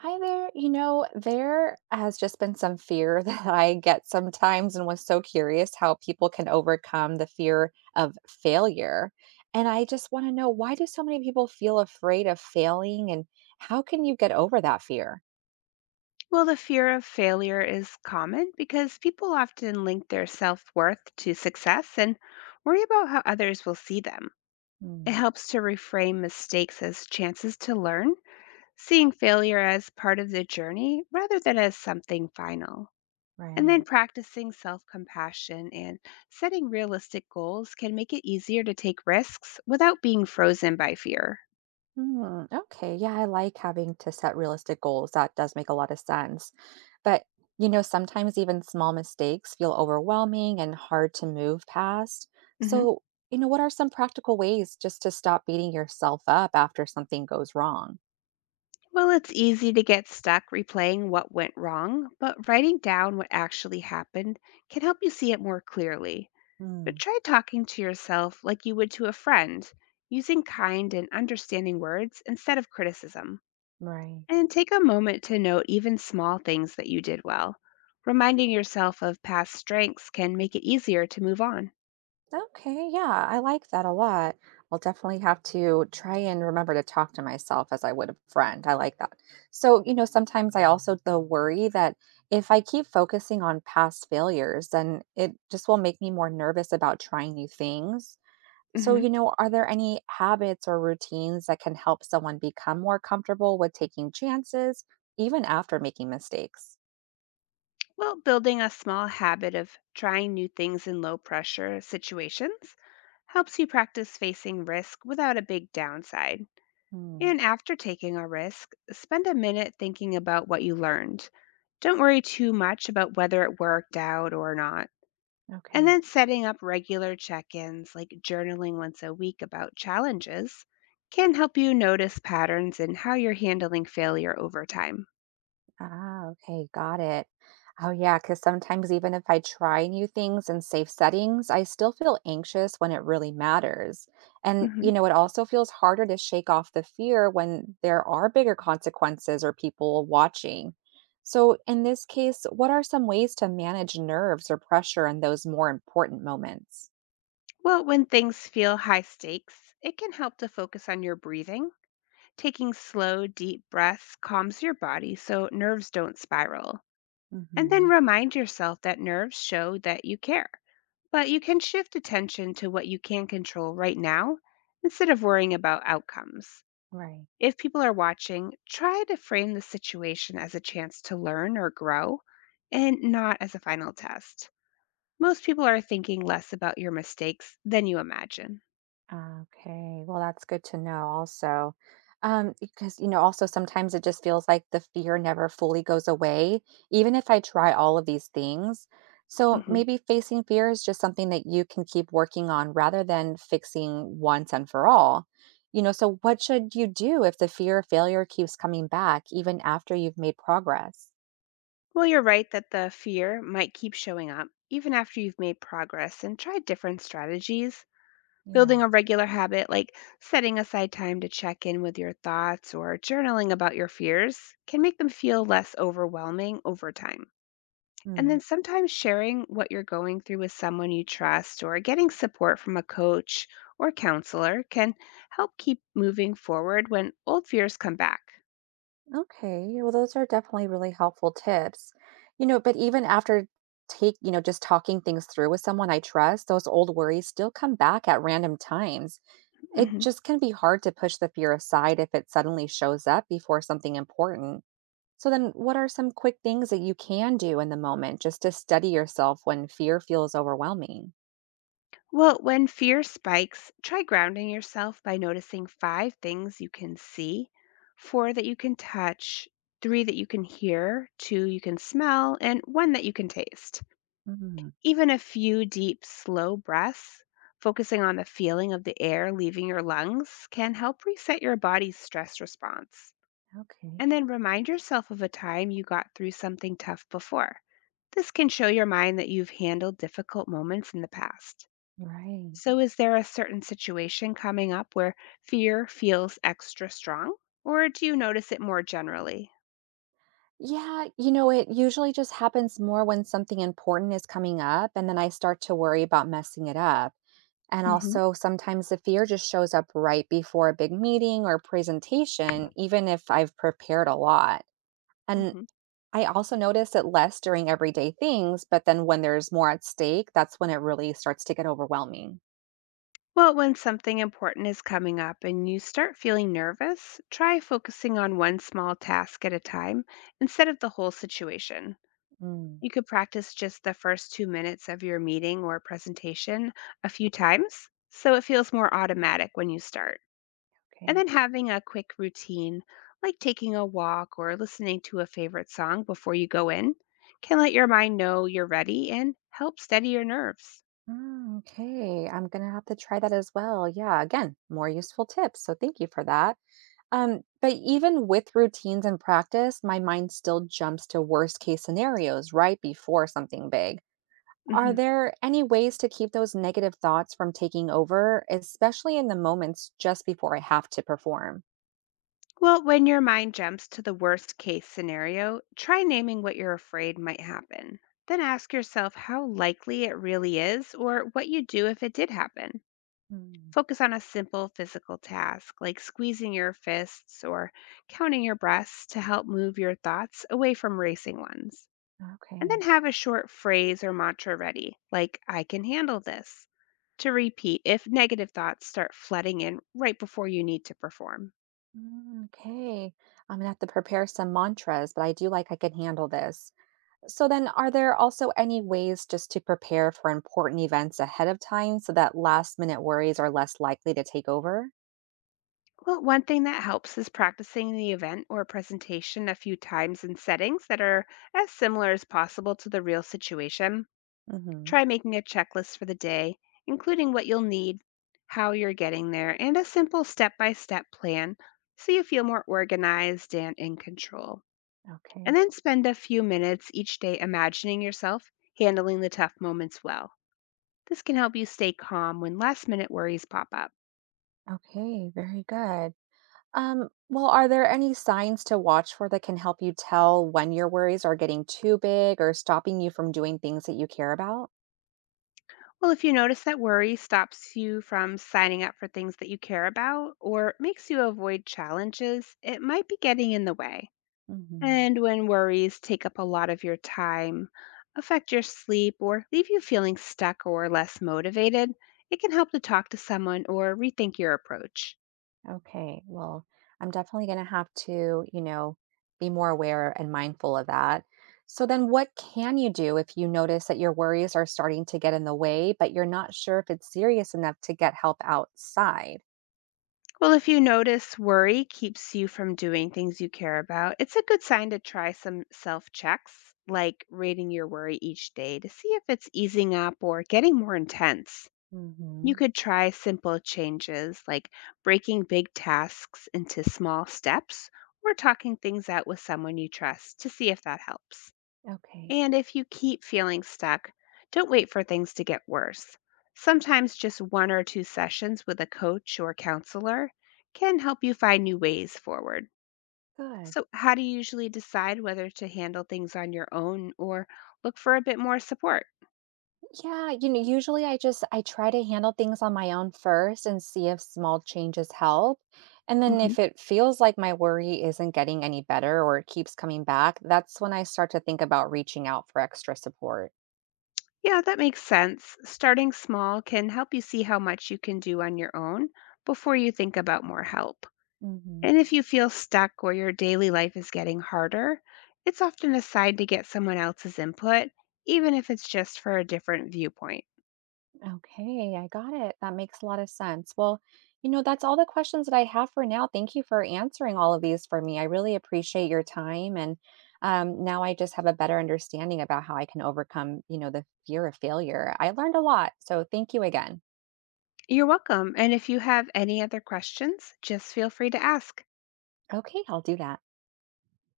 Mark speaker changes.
Speaker 1: Hi there. There has just been some fear that I get sometimes and was so curious how people can overcome the fear of failure. And I just want to know, why do so many people feel afraid of failing, and how can you get over that fear?
Speaker 2: Well, the fear of failure is common because people often link their self worth to success and worry about how others will see them. It
Speaker 1: Mm,
Speaker 2: helps to reframe mistakes as chances to learn, seeing failure as part of the journey rather than as something final. And then
Speaker 1: right.
Speaker 2: practicing self compassion and setting realistic goals can make it easier to take risks without being frozen by fear.
Speaker 1: Hmm, okay. Yeah, I like having to set realistic goals. That does make a lot of sense. But, sometimes even small mistakes feel overwhelming and hard to move past.
Speaker 2: Mhm.
Speaker 1: So, what are some practical ways just to stop beating yourself up after something goes wrong?
Speaker 2: Well, it's easy to get stuck replaying what went wrong, but writing down what actually happened can help you see it more clearly. But
Speaker 1: Mm,
Speaker 2: try talking to yourself like you would to a friend, using kind and understanding words instead of criticism.
Speaker 1: right.
Speaker 2: And take a moment to note even small things that you did well. Reminding yourself of past strengths can make it easier to move on.
Speaker 1: Okay, yeah, I like that a lot. I'll definitely have to try and remember to talk to myself as I would a friend. I like that. So, sometimes I also though worry that if I keep focusing on past failures, then it just will make me more nervous about trying new things. So,
Speaker 2: Mhm.
Speaker 1: are there any habits or routines that can help someone become more comfortable with taking chances even after making mistakes?
Speaker 2: Well, building a small habit of trying new things in low pressure situations helps you practice facing risk without a big downside.
Speaker 1: Hmm,
Speaker 2: And after taking a risk, spend a minute thinking about what you learned. Don't worry too much about whether it worked out or not. And
Speaker 1: okay.
Speaker 2: then setting up regular check ins, like journaling once a week about challenges, can help you notice patterns in how you're handling failure over time.
Speaker 1: Ah, okay, got it. Oh, yeah, because sometimes even if I try new things in safe settings, I still feel anxious when it really matters. And,
Speaker 2: Mhm.
Speaker 1: it also feels harder to shake off the fear when there are bigger consequences or people watching. So, in this case, what are some ways to manage nerves or pressure in those more important moments?
Speaker 2: Well, when things feel high stakes, it can help to focus on your breathing. Taking slow, deep breaths calms your body so nerves don't spiral. And then
Speaker 1: Hmm.
Speaker 2: remind yourself that nerves show that you care. But you can shift attention to what you can control right now instead of worrying about outcomes.
Speaker 1: Right.
Speaker 2: If people are watching, try to frame the situation as a chance to learn or grow and not as a final test. Most people are thinking less about your mistakes than you imagine.
Speaker 1: Okay. Well, that's good to know also. Because, also sometimes it just feels like the fear never fully goes away, even if I try all of these things. So
Speaker 2: Mhm.
Speaker 1: maybe facing fear is just something that you can keep working on rather than fixing once and for all. So what should you do if the fear of failure keeps coming back even after you've made progress?
Speaker 2: Well, you're right that the fear might keep showing up even after you've made progress and tried different strategies.
Speaker 1: Yeah.
Speaker 2: Building a regular habit like setting aside time to check in with your thoughts or journaling about your fears can make them feel less overwhelming over time. And then sometimes sharing what you're going through with someone you trust or getting support from a coach or counselor can help keep moving forward when old fears come back.
Speaker 1: Okay, well, those are definitely really helpful tips. But even after just talking things through with someone I trust, those old worries still come back at random times. It
Speaker 2: Mhm.
Speaker 1: just can be hard to push the fear aside if it suddenly shows up before something important. So then what are some quick things that you can do in the moment just to steady yourself when fear feels overwhelming?
Speaker 2: Well, when fear spikes, try grounding yourself by noticing five things you can see, four that you can touch, three that you can hear, two you can smell, and one that you can taste.
Speaker 1: Mm,
Speaker 2: Even a few deep, slow breaths, focusing on the feeling of the air leaving your lungs, can help reset your body's stress response.
Speaker 1: okay.
Speaker 2: And then remind yourself of a time you got through something tough before. This can show your mind that you've handled difficult moments in the past.
Speaker 1: Right.
Speaker 2: So, is there a certain situation coming up where fear feels extra strong, or do you notice it more generally?
Speaker 1: Yeah, it usually just happens more when something important is coming up, and then I start to worry about messing it up. And
Speaker 2: Hmm.
Speaker 1: also, sometimes the fear just shows up right before a big meeting or presentation, even if I've prepared a lot. And
Speaker 2: Hmm.
Speaker 1: I also notice it less during everyday things, but then when there's more at stake, that's when it really starts to get overwhelming.
Speaker 2: Well, when something important is coming up and you start feeling nervous, try focusing on one small task at a time instead of the whole situation.
Speaker 1: Mm,
Speaker 2: You could practice just the first 2 minutes of your meeting or presentation a few times so it feels more automatic when you start. And
Speaker 1: okay.
Speaker 2: then having a quick routine, like taking a walk or listening to a favorite song before you go in, can let your mind know you're ready and help steady your nerves.
Speaker 1: Mm, okay. I'm going to have to try that as well. Yeah. Again, more useful tips. So thank you for that. But even with routines and practice, my mind still jumps to worst case scenarios right before something big. Are
Speaker 2: Mhm.
Speaker 1: there any ways to keep those negative thoughts from taking over, especially in the moments just before I have to perform?
Speaker 2: Well, when your mind jumps to the worst case scenario, try naming what you're afraid might happen. Then ask yourself how likely it really is or what you'd do if it did happen.
Speaker 1: Hmm.
Speaker 2: Focus on a simple physical task like squeezing your fists or counting your breaths to help move your thoughts away from racing ones. And then
Speaker 1: Okay.
Speaker 2: have a short phrase or mantra ready, like, I can handle this, to repeat if negative thoughts start flooding in right before you need to perform.
Speaker 1: Mm, okay. I'm gonna have to prepare some mantras, but I do like "I can handle this." So then are there also any ways just to prepare for important events ahead of time so that last minute worries are less likely to take over?
Speaker 2: Well, one thing that helps is practicing the event or presentation a few times in settings that are as similar as possible to the real situation.
Speaker 1: Hmm.
Speaker 2: Try making a checklist for the day, including what you'll need, how you're getting there, and a simple step by step plan so you feel more organized and in control. And
Speaker 1: Okay.
Speaker 2: then spend a few minutes each day imagining yourself handling the tough moments well. This can help you stay calm when last minute worries pop up.
Speaker 1: Okay, very good. Well, are there any signs to watch for that can help you tell when your worries are getting too big or stopping you from doing things that you care about?
Speaker 2: Well, if you notice that worry stops you from signing up for things that you care about or makes you avoid challenges, it might be getting in the way.
Speaker 1: Hmm.
Speaker 2: And when worries take up a lot of your time, affect your sleep, or leave you feeling stuck or less motivated, it can help to talk to someone or rethink your approach.
Speaker 1: Okay. Well, I'm definitely going to have to, be more aware and mindful of that. So then what can you do if you notice that your worries are starting to get in the way, but you're not sure if it's serious enough to get help outside?
Speaker 2: Well, if you notice worry keeps you from doing things you care about, it's a good sign to try some self checks, like rating your worry each day to see if it's easing up or getting more intense. You
Speaker 1: Hmm.
Speaker 2: could try simple changes like breaking big tasks into small steps or talking things out with someone you trust to see if that helps.
Speaker 1: Okay.
Speaker 2: And if you keep feeling stuck, don't wait for things to get worse. Sometimes just one or two sessions with a coach or counselor can help you find new ways forward.
Speaker 1: Good.
Speaker 2: So, how do you usually decide whether to handle things on your own or look for a bit more support?
Speaker 1: Yeah, usually I try to handle things on my own first and see if small changes help. And then
Speaker 2: Hmm.
Speaker 1: if it feels like my worry isn't getting any better or it keeps coming back, that's when I start to think about reaching out for extra support.
Speaker 2: Yeah, that makes sense. Starting small can help you see how much you can do on your own before you think about more help.
Speaker 1: Hmm.
Speaker 2: And if you feel stuck or your daily life is getting harder, it's often a sign to get someone else's input, even if it's just for a different viewpoint.
Speaker 1: Okay, I got it. That makes a lot of sense. Well, that's all the questions that I have for now. Thank you for answering all of these for me. I really appreciate your time. And now I just have a better understanding about how I can overcome, the fear of failure. I learned a lot. So thank you again.
Speaker 2: You're welcome. And if you have any other questions, just feel free to ask.
Speaker 1: Okay, I'll do that.